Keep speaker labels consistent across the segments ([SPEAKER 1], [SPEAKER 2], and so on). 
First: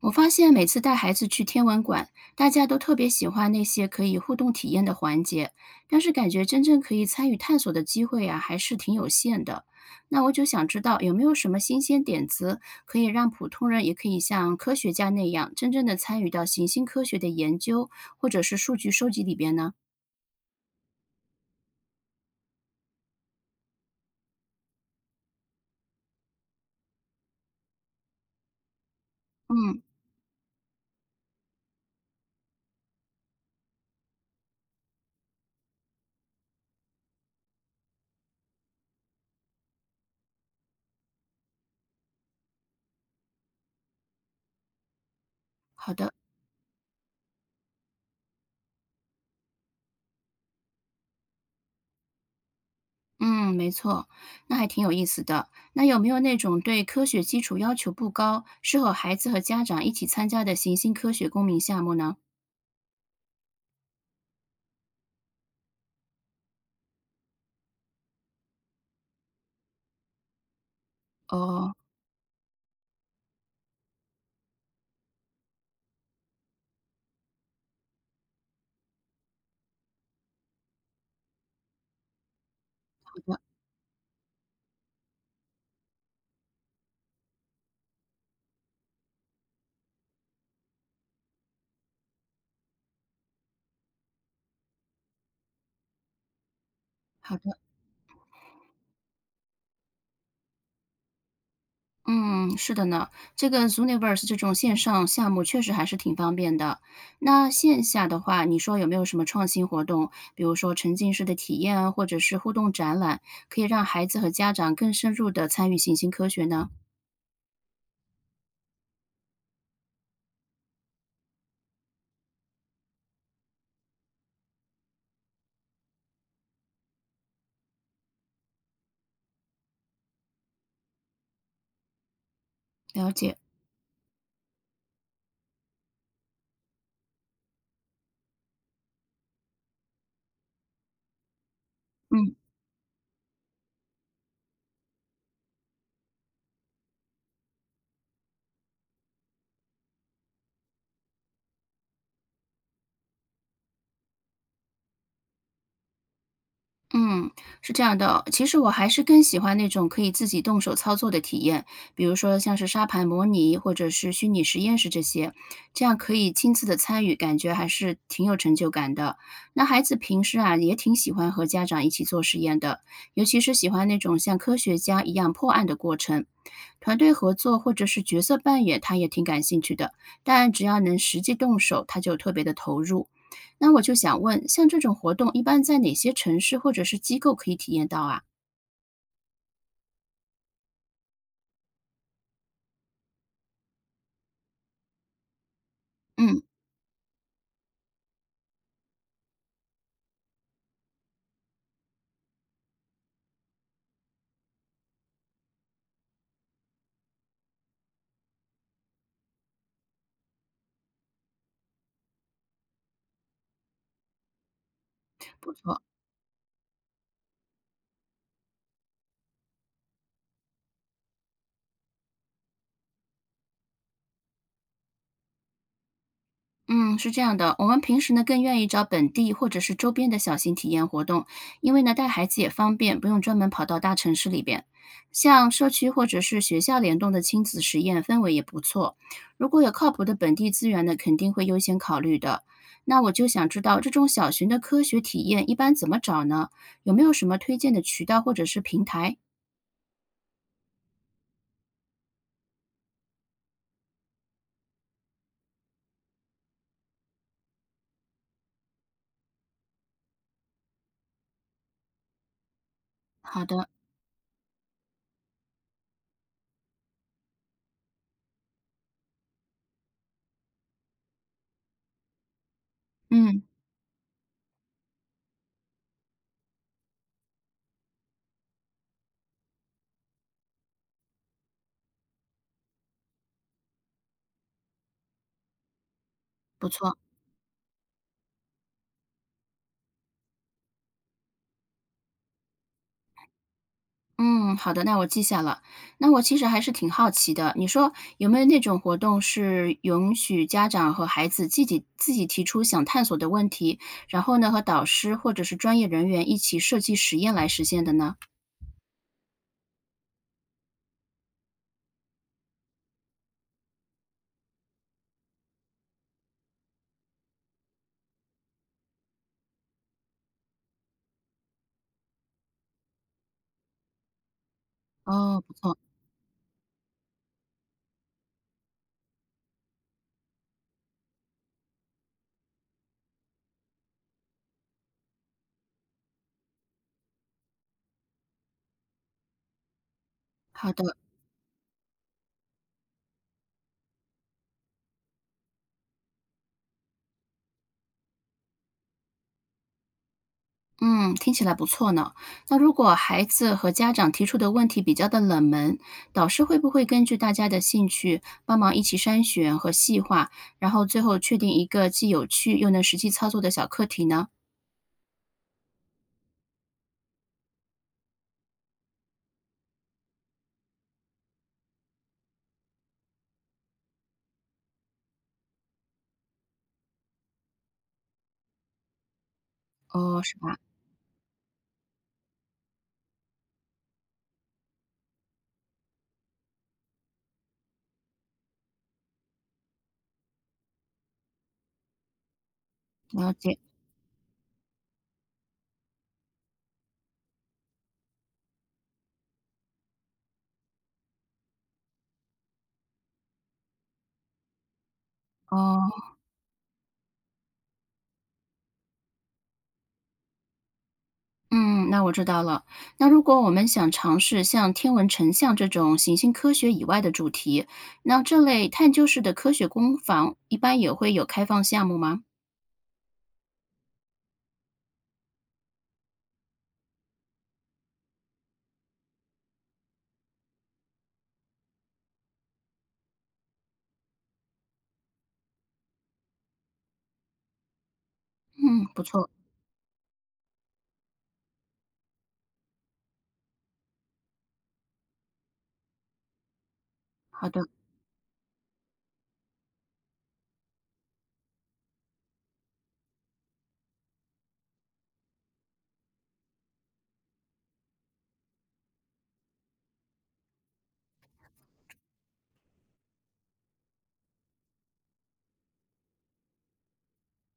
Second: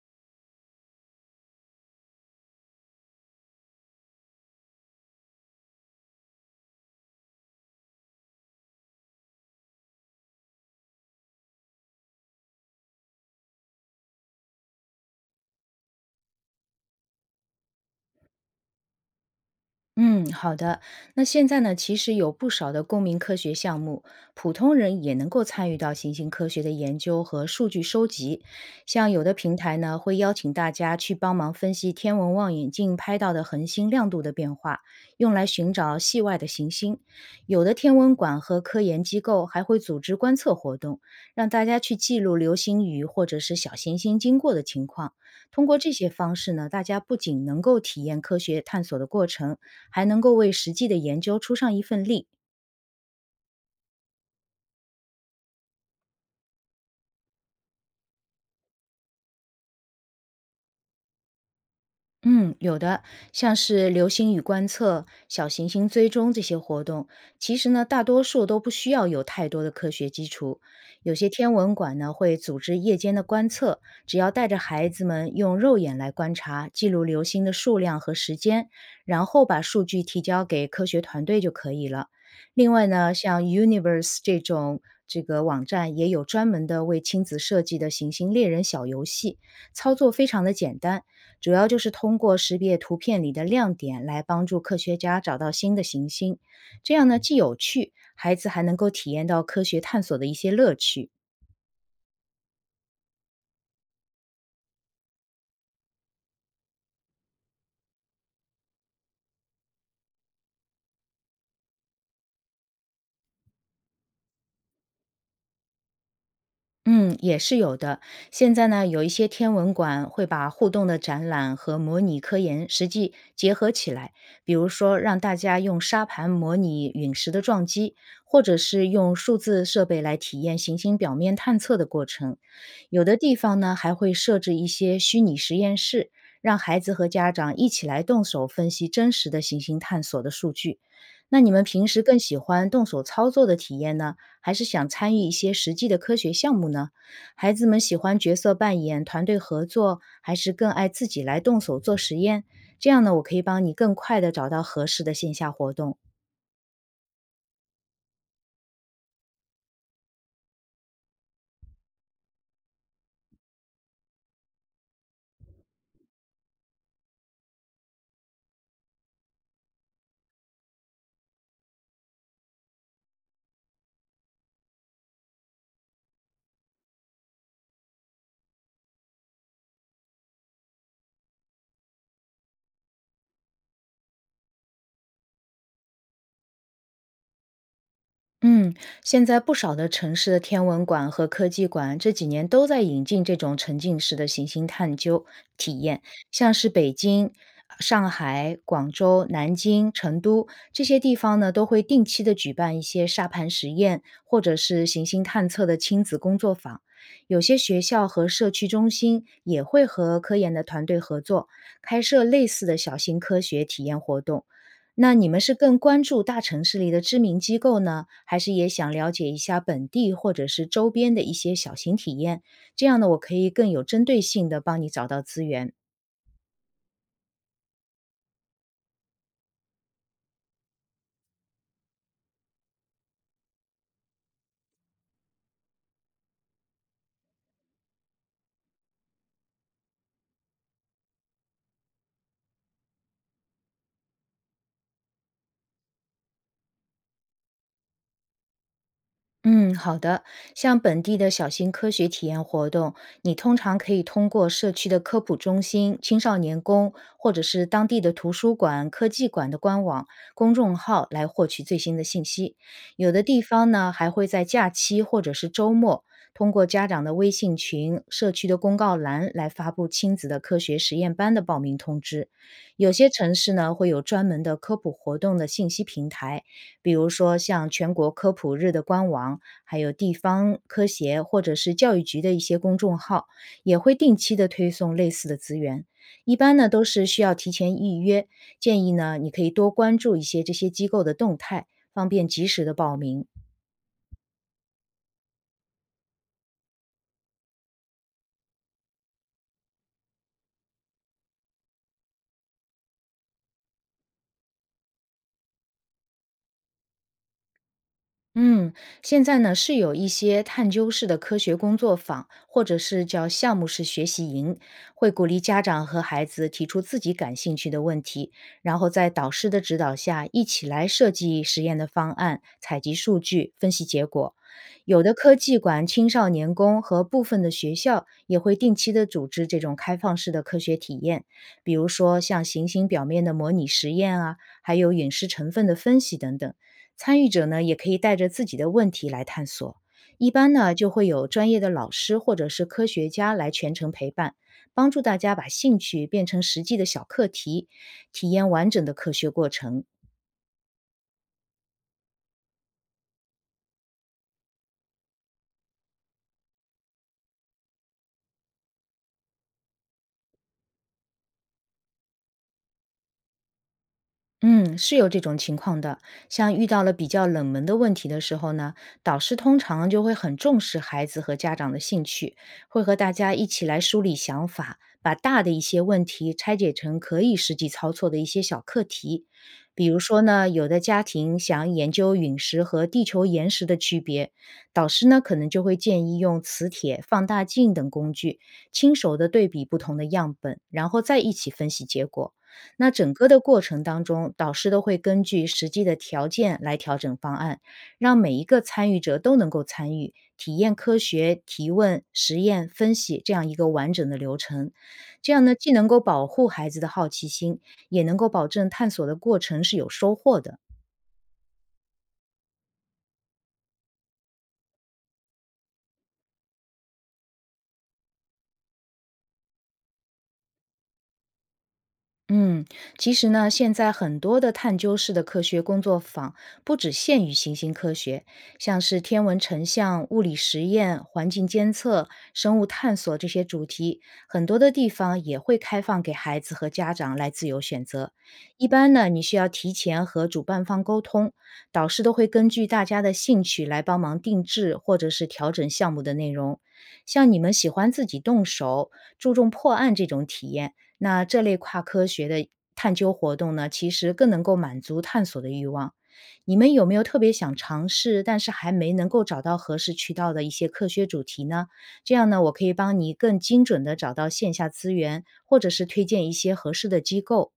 [SPEAKER 1] 我发现每次带孩子去天文馆，大家都特别喜欢那些可以互动体验的环节，但是感觉真正可以参与探索的机会呀、还是挺有限的。那我就想知道有没有什么新鲜点子，可以让普通人也可以像科学家那样，真正的参与到行星科学的研究或者是数据收集里边呢？
[SPEAKER 2] 嗯，好的。那现在呢，其实有不少的公民科学项目，普通人也能够参与到行星科学的研究和数据收集。像有的平台
[SPEAKER 1] 嗯，
[SPEAKER 2] 呢，会邀请大家去帮忙分析天文望远镜拍到的恒星亮度的变化，用来寻找系外的行星。有的天文馆和科研机构还会组织观测活动，让大家去记录流星雨或者是小行星经过的情况。通过这
[SPEAKER 1] 好
[SPEAKER 2] 些
[SPEAKER 1] 的。
[SPEAKER 2] 方式呢，大家不仅能够体验科学探索的过程，还能够为实际的研究出上一份力。
[SPEAKER 1] 嗯，没错，那还挺有意思的。那有没有那种对科学基础要求不高，适合孩子和家长一起参加的行星科学公民项目呢？
[SPEAKER 2] 嗯，有的，像是流星雨观测、小行星追踪这些活动，其实呢，大多数都不需要有太多的科学基础。有些天
[SPEAKER 1] 哦，
[SPEAKER 2] 文馆呢会组织夜间的观测，只要带着孩子们用肉眼来观察，记录流星的数量和时间，然后把数据提交给科学团队就可以了。另外呢，像 Universe 这种网站也有专门的为亲子设计的行星猎人小游戏，操作非常的简单。主要就是通过识别图片里的亮点来帮助科学家找到新的行星。这样呢，
[SPEAKER 1] 好
[SPEAKER 2] 既有
[SPEAKER 1] 的，
[SPEAKER 2] 趣，孩子还能够体验到科学探索的一些乐趣。
[SPEAKER 1] 嗯，是的呢。这个 Zooniverse 这种线上项目确实还是挺方便的。那线下的话，你说有没有什么创新活动，比如说沉浸式的体验啊，或者是互动展览，可以让孩子和家长更深入的参与行星科学呢？
[SPEAKER 2] 嗯，也是有的。现在呢，有一些天文馆会把互动的展览和模拟科研实际结合起来，比如说让大家用沙盘模拟陨石的撞击，或者是用数字设备来体验行星表面探测的过程。有
[SPEAKER 1] 了
[SPEAKER 2] 的地
[SPEAKER 1] 解，
[SPEAKER 2] 方呢，还会设置一些虚拟实验室，让孩子和家长一起来动手分析真实的行星探索的数据。那你们平时更
[SPEAKER 1] 嗯。
[SPEAKER 2] 喜欢动手操作的体验呢？还是想参与一些实际的科学项目呢？孩子们喜欢角色扮演、团队合作，还是更爱自己来动手做实验？这样呢，我可以帮你更快地找到合适的线下活动。
[SPEAKER 1] 嗯，是这样的，其实我还是更喜欢那种可以自己动手操作的体验，比如说像是沙盘模拟或者是虚拟实验室这些，这样可以亲自的参与，感觉还是挺有成就感的。那孩子平时啊也挺喜欢和家长一起做实验的，尤其是喜欢那种像科学家一样破案的过程。团队合作或者是角色扮演，他也挺感兴趣的，但只要能实际动手，他就特别的投入。那我就想问，像这种活动一般在哪些城市或者是机构可以体验到啊？
[SPEAKER 2] 嗯，现在不少的城市的天文馆和科技馆这几年都在引进这种沉浸式的行星探究体验，
[SPEAKER 1] 嗯，
[SPEAKER 2] 像是北京、上海、广州、南京、成都这些地方呢，都会定期的举办一些沙盘实验或者是行星探测的亲子工作坊。有些学校和社区中心也会和科研的团队合作，开设类似的小型科学体验活动。那你们
[SPEAKER 1] 不
[SPEAKER 2] 是更
[SPEAKER 1] 错。
[SPEAKER 2] 关注大城市里的知名机构呢，还是也想了解一下本地或者是周边的一些小型体验？这样呢，我可以更有针对性的帮你找到资源。
[SPEAKER 1] 嗯，是这样的，我们平时呢更愿意找本地或者是周边的小型体验活动，因为呢带孩子也方便，不用专门跑到大城市里边。像社区或者是学校联动的亲子实验氛围也不错。如果有靠谱的本地资源呢，肯定会优先考虑的。那我就想知道这种小型的科学体验一般怎么找呢？有没有什么推荐的渠道或者是平台？
[SPEAKER 2] 嗯，好的。像本地的小型科学体验活动，你通常可以通过社区的科普中心、青少年宫，或者是当地的图书馆、科技馆的官网、公众号来获取最新的信息。有的地
[SPEAKER 1] 好的，
[SPEAKER 2] 方呢，还会在假期或者是周末，通过家长的微信群、社区的公告栏来发布亲子的科学实验班的报名通知。有些城
[SPEAKER 1] 嗯。
[SPEAKER 2] 市呢，会有专门的科普活动的信息平台。比如说像全国科普日的官网，还有地方科协或者是教育局的一些公众号，也会定期的推送类似的资源。一般
[SPEAKER 1] 不
[SPEAKER 2] 呢都
[SPEAKER 1] 错，
[SPEAKER 2] 是需要提前预约，建议呢你可以多关注一些这些机构的动态，方便及时的报名。
[SPEAKER 1] 嗯，好的，那我记下了。那我其实还是挺好奇的，你说有没有那种活动是允许家长和孩子自己提出想探索的问题，然后呢和导师或者是专业人员一起设计实验来实现的呢？
[SPEAKER 2] 嗯，现在呢是有一些探究式的科学工作坊，或者是叫项目式学习营，会鼓励家长和孩子提出自己感兴趣的问题，然后在导师的指导下一起来设计实验的方案、采集数据、分析结果。有的科
[SPEAKER 1] 哦，不
[SPEAKER 2] 技
[SPEAKER 1] 错，
[SPEAKER 2] 馆、青少年宫和部分的学校也会定期的组织这种开放式的科学体验，比如说像行星表面的模拟实验啊，还有陨石成分的分析等等。参与者呢，也可以带着自己的问题来探索。一般
[SPEAKER 1] 好
[SPEAKER 2] 呢，就
[SPEAKER 1] 的，
[SPEAKER 2] 会有专业的老师或者是科学家来全程陪伴，帮助大家把兴趣变成实际的小课题，体验完整的科学过程。
[SPEAKER 1] 嗯，听起来不错呢。那如果孩子和家长提出的问题比较的冷门，导师会不会根据大家的兴趣帮忙一起筛选和细化，然后最后确定一个既有趣又能实际操作的小课题呢？
[SPEAKER 2] 嗯，是有这种情况的。像遇到了比较冷门的问题的时候呢，导师通常就会很重视孩子和家长的兴趣，会和大家一起来梳理想法，把大的一些问题拆解成可以实际操作的一些小课题。比如
[SPEAKER 1] 哦，
[SPEAKER 2] 说
[SPEAKER 1] 是
[SPEAKER 2] 呢，
[SPEAKER 1] 吧？
[SPEAKER 2] 有的家庭想研究陨石和地球岩石的区别，导师呢可能就会建议用磁铁、放大镜等工具，亲手的对比不同的样本，然后再一起分析结果。那整个
[SPEAKER 1] 了
[SPEAKER 2] 的
[SPEAKER 1] 解。
[SPEAKER 2] 过程当中，导师都会根据实际的条件来调整方案，让每一个参与者都能够参与，体验科学、提问、实验、分析这样一个完整的流程。这样呢，既能够
[SPEAKER 1] 哦，
[SPEAKER 2] 保护孩子的好奇心，也能够保证探索的过程是有收获的。
[SPEAKER 1] 嗯，那我知道了。那如果我们想尝试像天文成像这种行星科学以外的主题，那这类探究式的科学工坊一般也会有开放项目吗？
[SPEAKER 2] 嗯，其实呢，现在很多的探究式的科学工作坊不只限于行星科学，像是天文成像、物理实验、环境监测、生物探索这些主题，很多的地方也会开放给孩子和家长来自由选择。一
[SPEAKER 1] 嗯，
[SPEAKER 2] 般
[SPEAKER 1] 不
[SPEAKER 2] 呢，你
[SPEAKER 1] 错，
[SPEAKER 2] 需要提前和主办方沟通，导师都会根据大家的兴趣来帮忙定制或者是调整项目的内容。像你
[SPEAKER 1] 好
[SPEAKER 2] 们
[SPEAKER 1] 的。
[SPEAKER 2] 喜欢自己动手、注重破案这种体验。那这类跨科学的探究活动呢，其实更能够满足探索的欲望。你们有没有特别想尝试，但是还没能够找到合适渠道的一些科学主题呢？这样呢，我可以帮你更精准的找到线下资源，或者是推荐一些合适的机构。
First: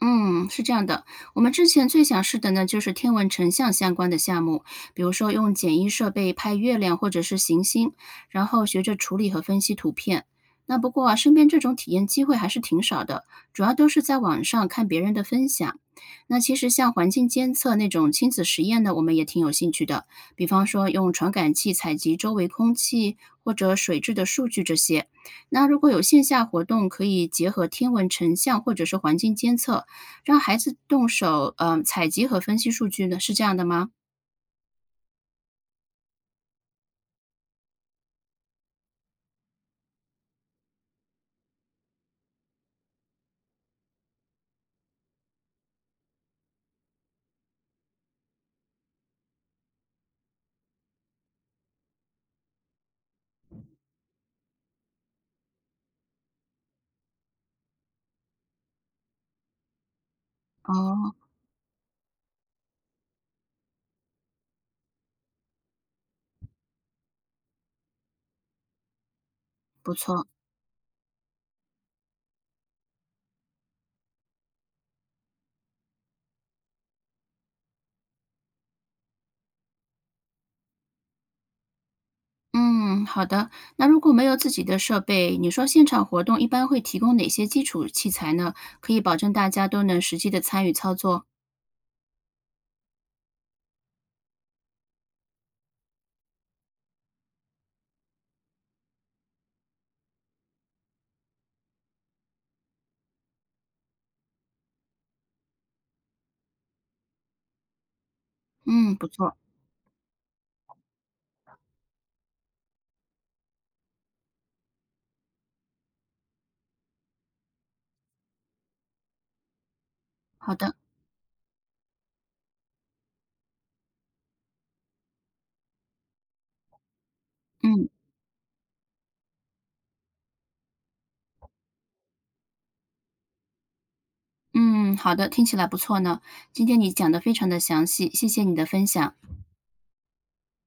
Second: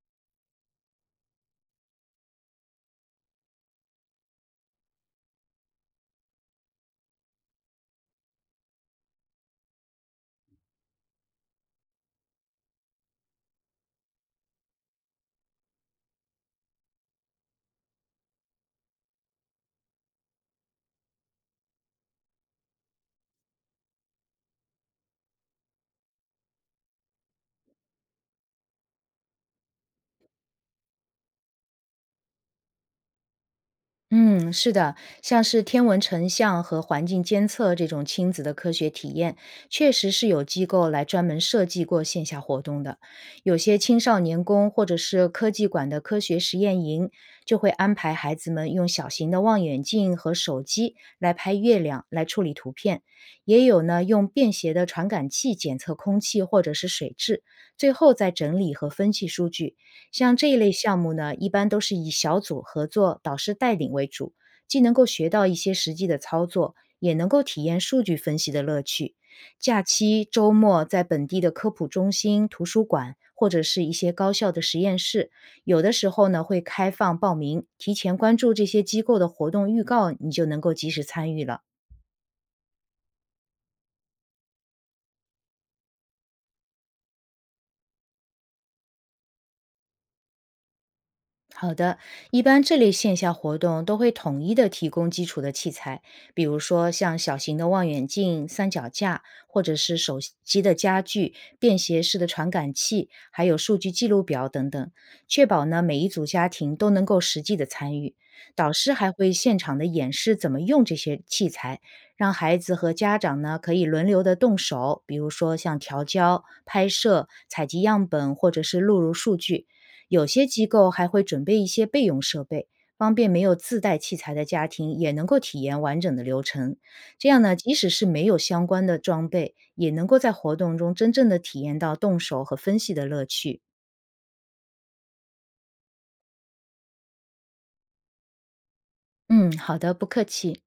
[SPEAKER 1] 嗯，是这样的，我们之前最想试的呢，就是天文成像相关的项目，比如说用简易设备拍月亮或者是行星，然后学着处理和分析图片。那不过啊，身边这种体验机会还是挺少的，主要都是在网上看别人的分享。那其实像环境监测那种亲子实验呢，我们也挺有兴趣的，比方说用传感器采集周围空气或者水质的数据这些。那如果有线下活动，可以结合天文成像或者是环境监测。让孩子动手，采集和分析数据呢，是这样的吗？
[SPEAKER 2] 嗯，是的，像是天文成像和环境监测这种亲子的科学体验，确实是有机构来专门设计过线下活动的。有些青少年宫或者是科技馆的科学实验营，就会安排孩子们用小型的望远镜和手机来拍月亮，来处理图片。也有呢，用便携的传感器检测空气或者是水质，最后再整理和分析数据。像这一类项目
[SPEAKER 1] 哦，
[SPEAKER 2] 呢，一般都是以小组合作、导师带领为主，既能够学到一些实际的操作，也能够体验数据分析的乐趣。假
[SPEAKER 1] 不
[SPEAKER 2] 期、
[SPEAKER 1] 错。
[SPEAKER 2] 周末，在本地的科普中心、图书馆或者是一些高校的实验室，有的时候呢会开放报名，提前关注这些机构的活动预告，你就能够及时参与了。
[SPEAKER 1] 嗯，好的。那如果没有自己的设备，你说现场活动一般会提供哪些基础器材呢？可以保证大家都能实际的参与操作。
[SPEAKER 2] 好的，一般这类线下活动都会统一的提供基础的器材，比如说像小型的望远镜、三脚架，或者是手机的家具、便携式的传感器，还有数据记录表等等，确保呢每一组家庭都能够实际的参与。导师
[SPEAKER 1] 嗯，不
[SPEAKER 2] 还会
[SPEAKER 1] 错。
[SPEAKER 2] 现场的演示怎么用这些器材，让孩子和家长呢可以轮流的动手，比如说像调焦、拍摄、采集样本或者是录入数据。有些
[SPEAKER 1] 好
[SPEAKER 2] 机
[SPEAKER 1] 的。
[SPEAKER 2] 构还会准备一些备用设备，方便没有自带器材的家庭也能够体验完整的流程。这样呢，即
[SPEAKER 1] 嗯
[SPEAKER 2] 使是没有相关的装备，也能够在活动中真正的体验到动手和分析的乐趣。
[SPEAKER 1] 嗯，好的，听起来不错呢。今天你讲的非常的详细，谢谢你的分享。
[SPEAKER 2] 嗯，好的，不客气。